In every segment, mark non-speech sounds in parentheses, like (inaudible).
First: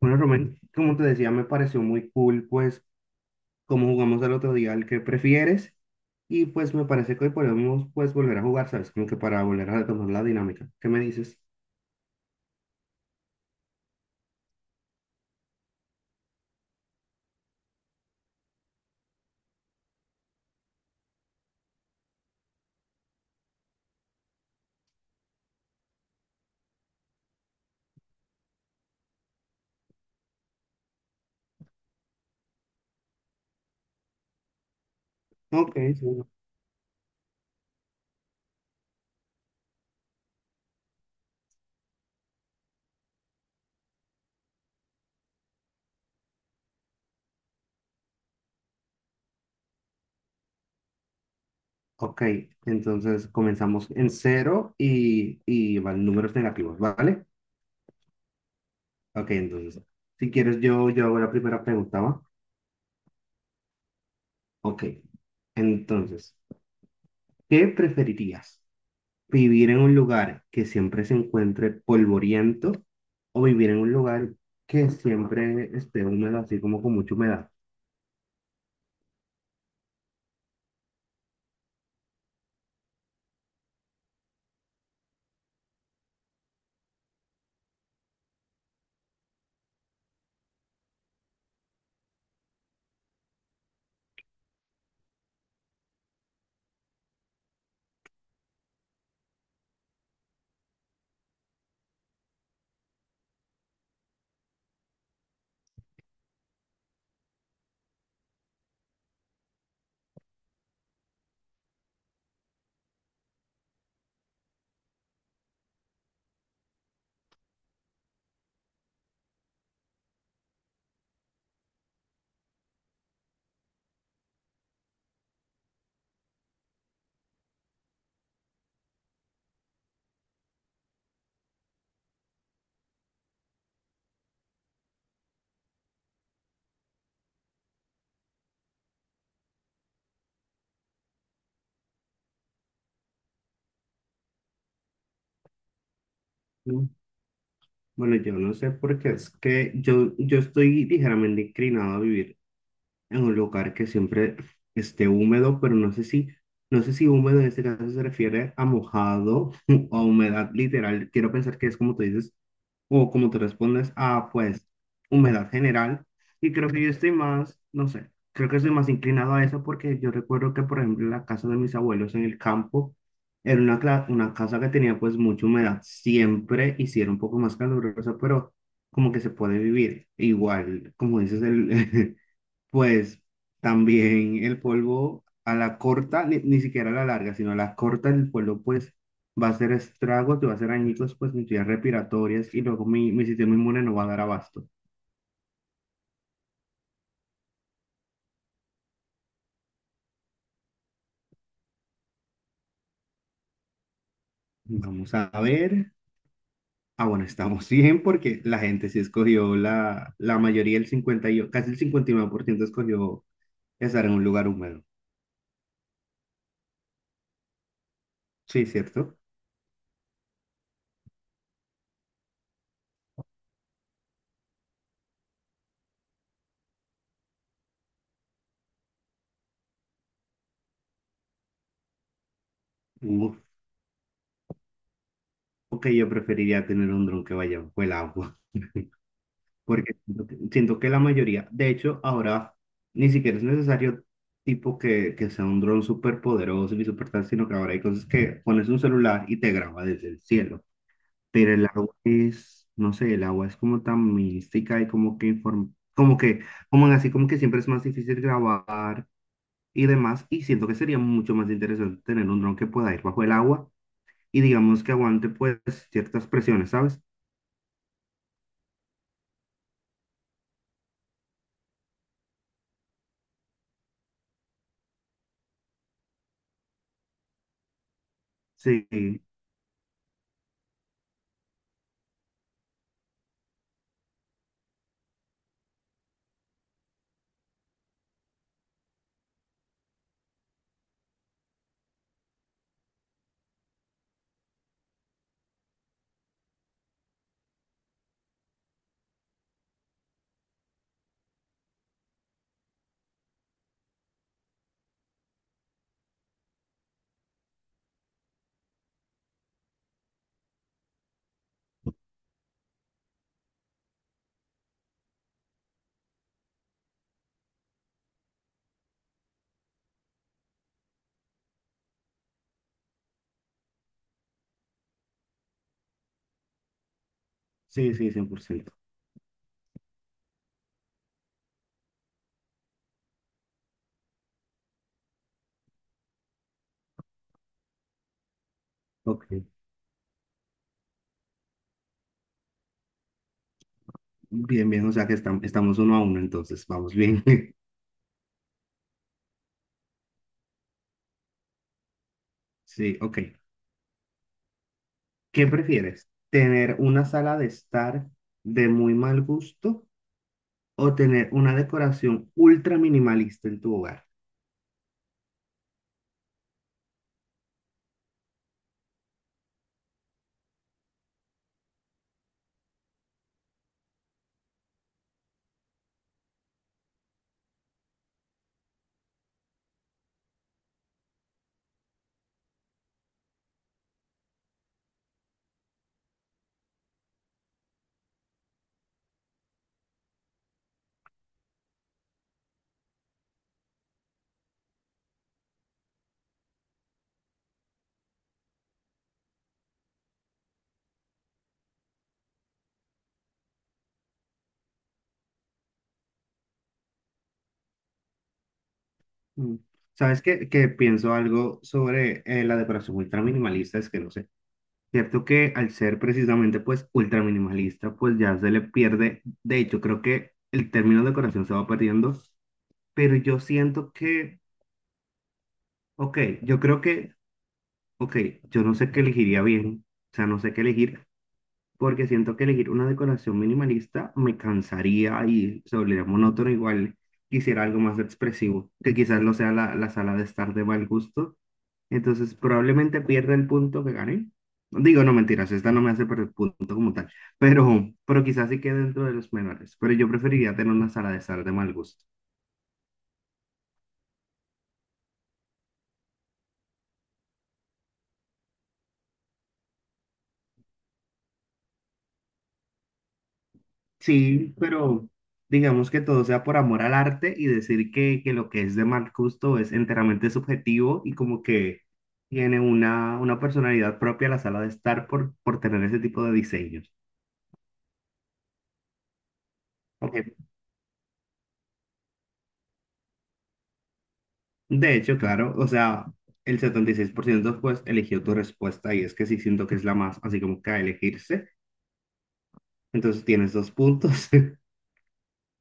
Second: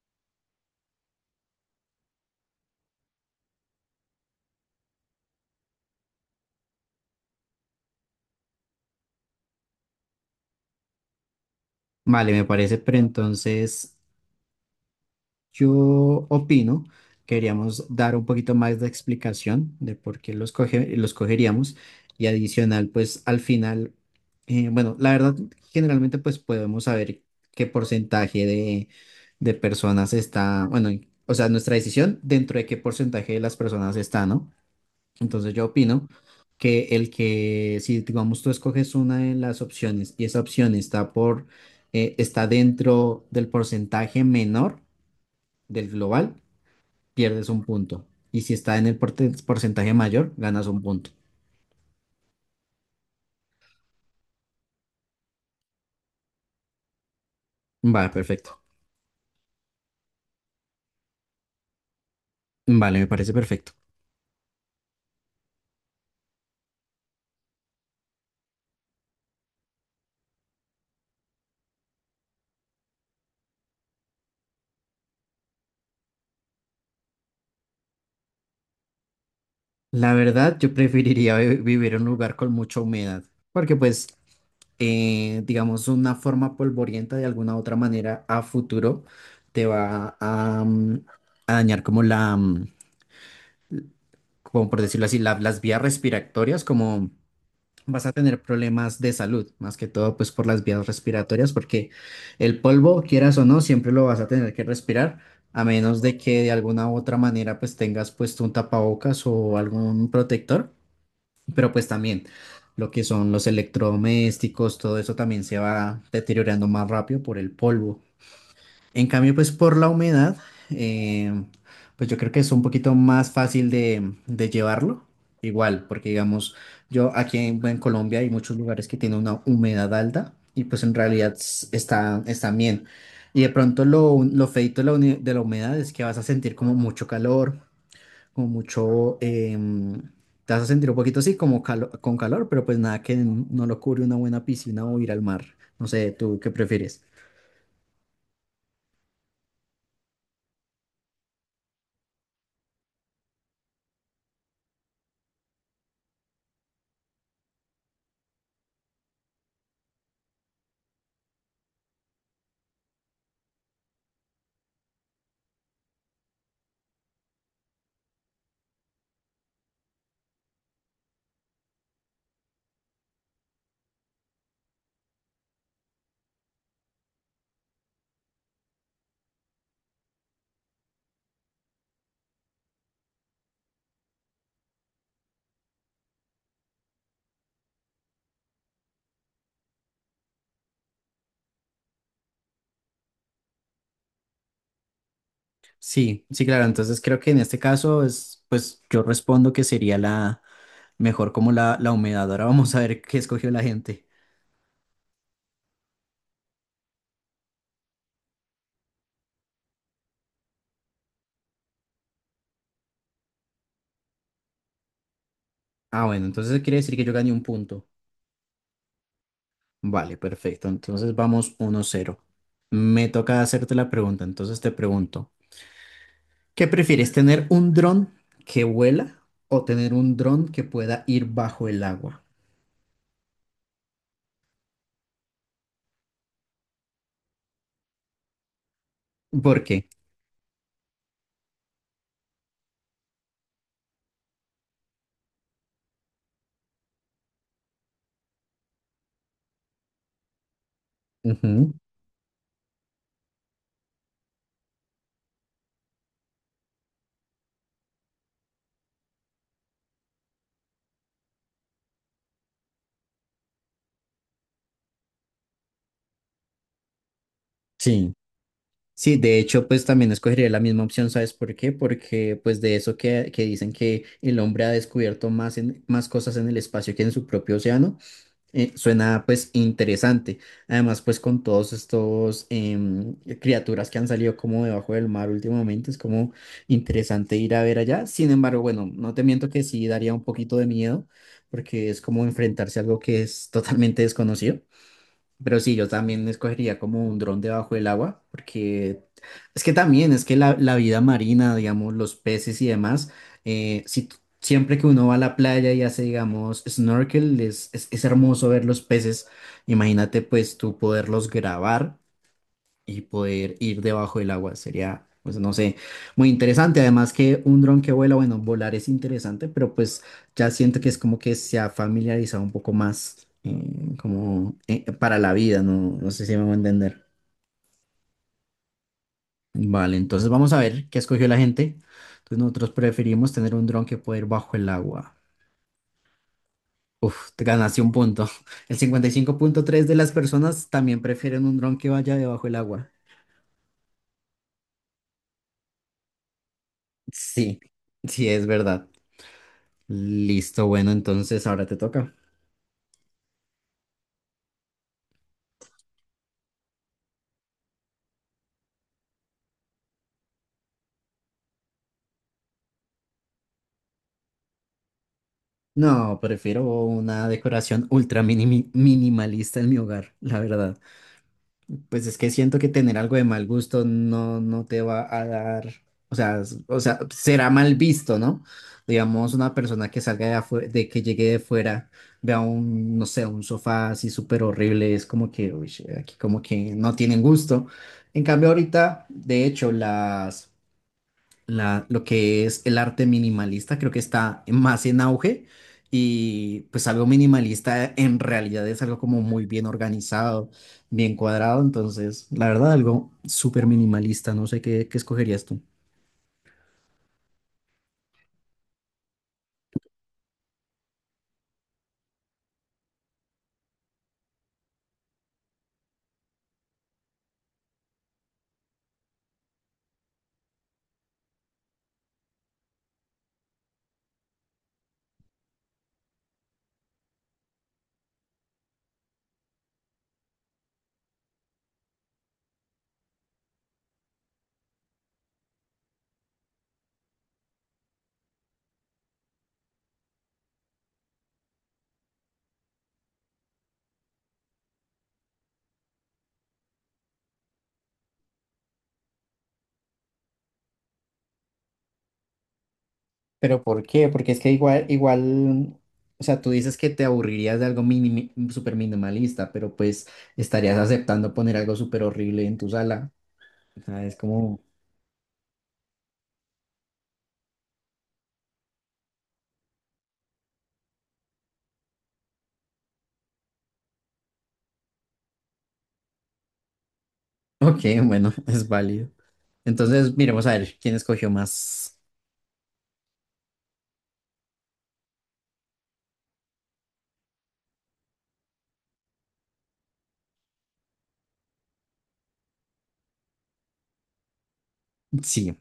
Bueno, Rubén, como te decía, me pareció muy cool, pues, como jugamos el otro día, el que prefieres, y pues me parece que hoy podemos, pues, volver a jugar, ¿sabes? Como que para volver a retomar la dinámica. ¿Qué me dices? Vale, me parece, pero entonces yo opino que deberíamos dar un poquito más de explicación de por qué los cogeríamos y adicional, pues al final, bueno, la verdad, generalmente pues podemos saber qué porcentaje de personas está, bueno, o sea, nuestra decisión dentro de qué porcentaje de las personas está, ¿no? Entonces yo Ok, opino sí. que el que, si digamos tú escoges una de las opciones y esa opción está dentro del porcentaje menor del global, pierdes un punto. Y si está en el porcentaje mayor, ganas un punto. Ok, entonces comenzamos en cero y van números negativos, ¿vale? Vale, perfecto. Ok, entonces, si quieres, yo hago la primera pregunta, ¿va? Vale, me parece perfecto. Ok, entonces, ¿qué preferirías? Vivir en un lugar que siempre se encuentre polvoriento o vivir en un lugar que siempre esté húmedo, así como con mucha humedad. La verdad, yo preferiría vivir en un lugar con mucha humedad, porque pues digamos, una forma polvorienta de alguna otra manera a futuro te va a dañar como por decirlo así, las vías respiratorias, como vas a tener problemas de salud, más que todo pues por las vías respiratorias, porque el polvo, quieras o no, siempre lo vas a tener que respirar. A menos de que de alguna u otra manera pues tengas puesto un tapabocas o algún protector, pero pues también lo que son los electrodomésticos, todo eso también se va deteriorando más rápido por el polvo. En cambio, pues por la humedad, eh, pues yo creo que es un poquito más fácil de llevarlo. Igual, porque digamos, yo aquí en Colombia hay muchos lugares que tienen una humedad alta y pues en realidad están bien. Y de pronto lo feito de la humedad es que vas a sentir como mucho calor, como mucho, em, te vas a sentir un poquito así como con calor, pero pues nada que no lo cubre una buena piscina o ir al mar. No sé, ¿tú qué Mm, prefieres? Bueno, yo no sé por qué es que yo estoy ligeramente inclinado a vivir en un lugar que siempre esté húmedo, pero no sé si húmedo en este caso se refiere a mojado (laughs) o a humedad literal. Quiero pensar que es como tú dices, o como tú respondes, ah, pues, humedad general. Y creo que yo estoy más, no sé, creo que estoy más inclinado a eso porque yo recuerdo que, por ejemplo, la casa de mis abuelos en el campo era una casa que tenía pues mucha humedad siempre y sí era un poco más calurosa, pero como que se puede vivir. Igual, como dices, el, (laughs) pues también el polvo a la corta, ni siquiera a la larga, sino a la corta el polvo pues va a hacer estragos, te va a hacer añicos pues mis vías respiratorias y luego mi, mi sistema inmune no va a dar abasto. Sí, sí, claro. Entonces creo que en este caso es, pues yo respondo que sería la mejor como la humedad. Ahora vamos a ver qué escogió la gente. Vamos a ver. Ah, bueno, estamos (laughs) bien porque la gente sí escogió la mayoría, el casi el 59% escogió estar en un lugar húmedo. Ah, bueno, entonces quiere decir que yo gané un punto. Sí, ¿cierto? Vale, perfecto. Entonces vamos 1-0. Me toca hacerte la pregunta, entonces te pregunto. ¿Qué prefieres, tener un dron que vuela o tener un dron que pueda ir bajo el agua? Uf, ok, yo preferiría tener un dron que vaya bajo el agua. (laughs) ¿Por qué? Porque siento que la mayoría, de hecho, ahora ni siquiera es necesario tipo que sea un dron súper poderoso ni súper tal, sino que ahora hay cosas que pones un celular y te graba desde el cielo. Pero el Ujú. agua es, no sé, el agua es como tan mística y como que como que, como en así, como que siempre es más difícil grabar y demás. Y siento que sería mucho más interesante tener un dron que pueda ir bajo el agua y digamos que aguante pues ciertas presiones, ¿sabes? Sí. Sí, de hecho, pues también escogería la misma opción, ¿sabes por qué? Porque pues de eso que dicen que el hombre ha descubierto más cosas en el espacio que en su propio océano. Sí, Suena pues interesante. Además, pues con todos estos criaturas que han salido como debajo del mar últimamente, es como interesante ir a ver allá. Sin embargo, bueno, no te miento que sí daría un poquito de miedo porque es como enfrentarse a algo que es totalmente desconocido. Pero sí, yo también escogería como un dron debajo del agua, porque es que también, es que la vida marina, digamos, los peces y demás, si, siempre que uno va a la playa y hace, digamos, snorkel, es hermoso ver los peces. Imagínate pues tú poderlos grabar y poder ir debajo del agua. Sería, pues no sé, muy interesante. Además que un dron que vuela, bueno, volar es interesante, pero pues ya siento que es como que se ha familiarizado un poco más como para la vida, no, no sé si me voy a entender. sí, sí, 100%. Vale, entonces vamos a ver qué escogió la gente. Entonces nosotros preferimos tener un dron que poder ir bajo el agua. Uf, te ganaste un punto. (laughs) El cincuenta y Ok. cinco punto tres de las personas también prefieren un dron que vaya debajo del agua. Bien, bien, o sea que estamos 1-1, entonces vamos bien. (laughs) Sí, sí, es verdad. Listo, bueno, entonces ahora te toca. Sí, ok. ¿Qué prefieres? ¿Tener una sala de estar de muy mal gusto o tener una decoración ultra minimalista en tu hogar? No, prefiero una decoración ultra minimalista en mi hogar, la verdad. Pues es que siento que tener algo de mal gusto no te va a dar, o sea, o sea, será mal visto, ¿no? Digamos, una persona que salga de que llegue de fuera, vea un, no sé, un sofá así súper horrible, es como que, uy, aquí como que no tienen gusto. En cambio, ahorita, de hecho, lo que es el arte minimalista, creo que está más en auge y pues algo minimalista en realidad es algo como muy bien organizado, bien cuadrado, entonces la verdad algo súper minimalista, no sé qué escogerías tú. Mm. ¿Sabes qué? Que pienso algo sobre la decoración ultra minimalista, es que no sé. Cierto que al ser precisamente pues ultra minimalista, pues ya se le pierde. De hecho, creo que el término decoración se va perdiendo, pero yo siento que, ok, yo creo que, ok, yo no sé qué elegiría bien, o sea, no sé qué elegir, porque siento que elegir una decoración minimalista me cansaría y se volvería monótono igual. Quisiera algo más expresivo, que quizás no sea la sala de estar de mal gusto. Entonces, probablemente pierda el punto que gané. Digo, no mentiras, esta no me hace perder punto como tal, pero quizás sí quede dentro de los menores. Pero yo preferiría tener una sala de estar de mal gusto. ¿Pero por qué? Porque es que igual, igual, o sea, tú dices que te aburrirías de algo súper minimalista, pero pues estarías aceptando poner algo súper horrible en tu sala. O sea, es Sí, como, pero digamos que todo sea por amor al arte y decir que lo que es de mal gusto es enteramente subjetivo y como que tiene una personalidad propia la sala de estar por tener ese tipo de diseños. ok, bueno, (laughs) es válido. Entonces, miremos Ok. a ver quién escogió más. De hecho, claro, o sea, el 76% pues eligió tu respuesta y es que sí siento que es la más así como que a elegirse. Entonces tienes dos puntos (laughs) Sí,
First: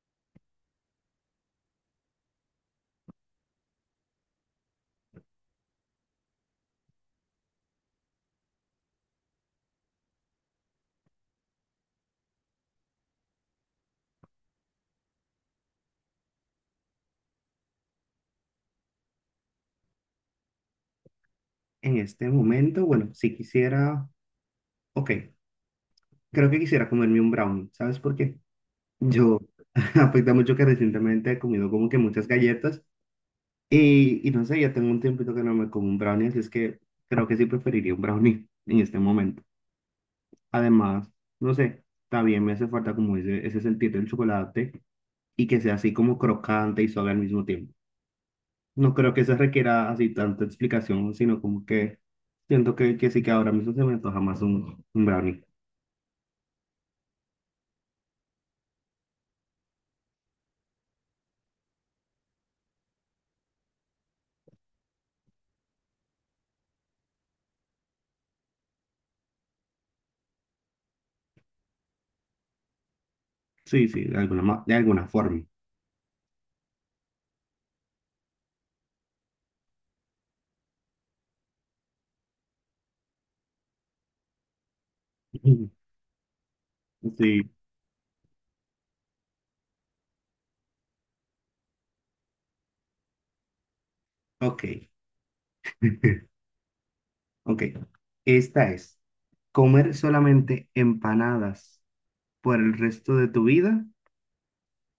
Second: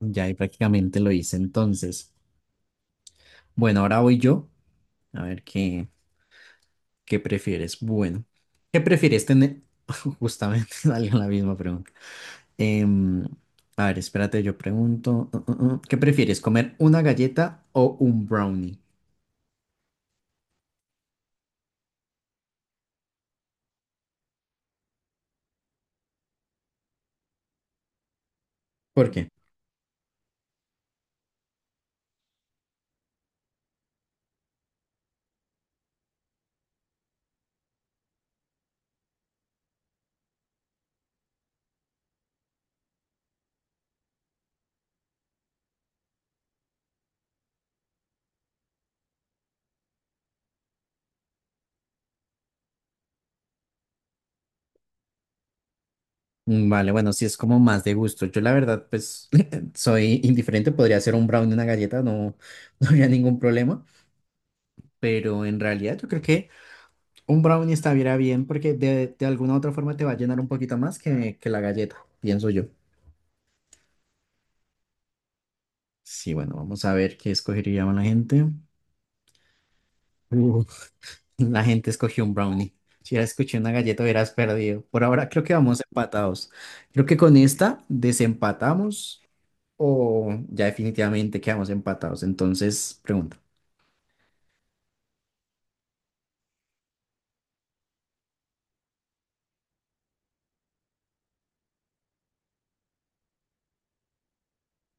ya ahí prácticamente lo hice entonces. Bueno, ahora voy yo. A ver qué, prefieres. Bueno, ¿qué prefieres tener? (laughs) Justamente (laughs) salió la misma pregunta. Em, a ver, espérate, yo pregunto. ¿Qué prefieres, comer una galleta o un brownie? en este momento. Bueno, si quisiera, ok, creo que quisiera comerme un brownie, ¿sabes por qué? ¿Por qué? Yo, (laughs) afecta mucho que recientemente he comido como que muchas galletas y no sé, ya tengo un tiempito que no me como un brownie, así es que creo que sí preferiría un brownie (laughs) en este momento. Además, no sé, también me hace falta como ese sentir del chocolate y que sea así como crocante y suave al mismo tiempo. No creo que eso requiera así tanta explicación, sino como que siento que sí que ahora mismo se me antoja más un brownie. Vale, bueno, sí es como más de gusto. Yo la verdad, pues (laughs) soy indiferente, podría ser un brownie, una galleta, no, (laughs) no habría ningún problema, pero en realidad yo creo que un brownie estaría bien porque de alguna u otra forma te va a llenar un poquito más que la galleta, pienso yo. Sí, sí, de alguna, de alguna forma. Sí, bueno, vamos a ver qué escogería la gente. Uf. La gente escogió un brownie. Si hubieras escogido una galleta, hubieras perdido. Por ahora creo que vamos (laughs) empatados. Creo que con Sí, esta desempatamos o ya definitivamente quedamos empatados. Entonces, pregunta. ok. (laughs) Ok, esta es, ¿comer solamente empanadas por el resto de tu vida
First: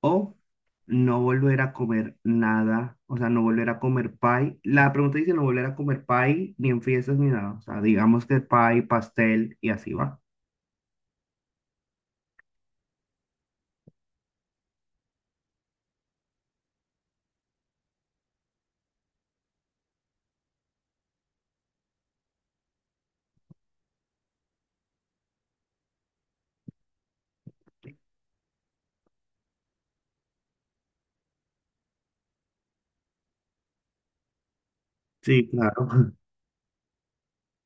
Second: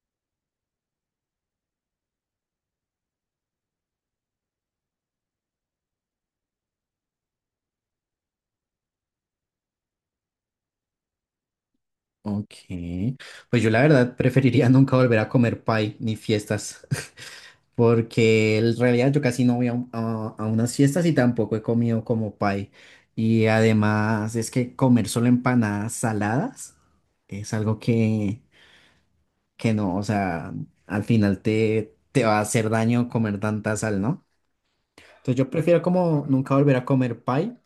o no volver a comer nada? O sea, no volver a comer pie. La pregunta dice no volver a comer pie ni en fiestas ni nada. O sea, digamos que pie, pastel y así va. Ok. Pues yo la verdad preferiría (laughs) nunca volver a comer pie ni fiestas, (laughs) porque en realidad yo casi no voy a unas fiestas y tampoco he comido como pie. Y además es que comer solo empanadas saladas es algo que no, o sea, al final te va a hacer daño comer tanta sal, ¿no? Entonces Sí, yo claro. prefiero como (laughs) nunca volver a comer pie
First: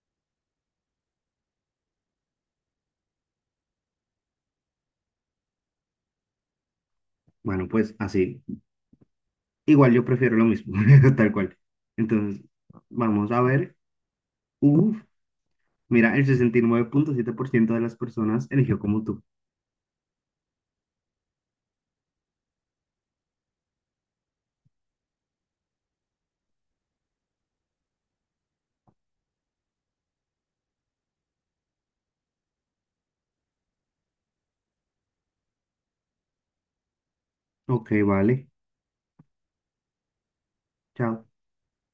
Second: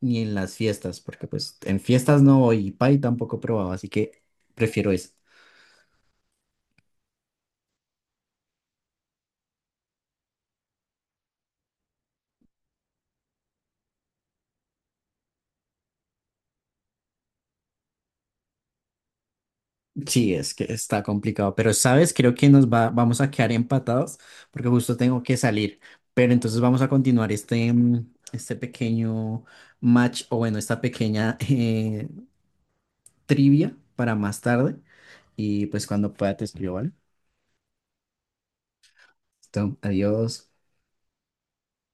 ni en las fiestas, porque pues en fiestas no voy y pie tampoco he probado, así que prefiero eso. Bueno, pues así. Igual yo prefiero lo mismo, (laughs) tal cual. Entonces, vamos a ver. Uf, mira, el 69,7% de las personas eligió como tú. Sí, es que está complicado, pero sabes, creo que vamos a quedar empatados porque justo tengo que salir, pero entonces vamos a continuar este pequeño match o bueno, esta pequeña (laughs) trivia para más tarde y pues cuando pueda te escribo, ¿vale? Ok, vale. Listo, adiós. Chao.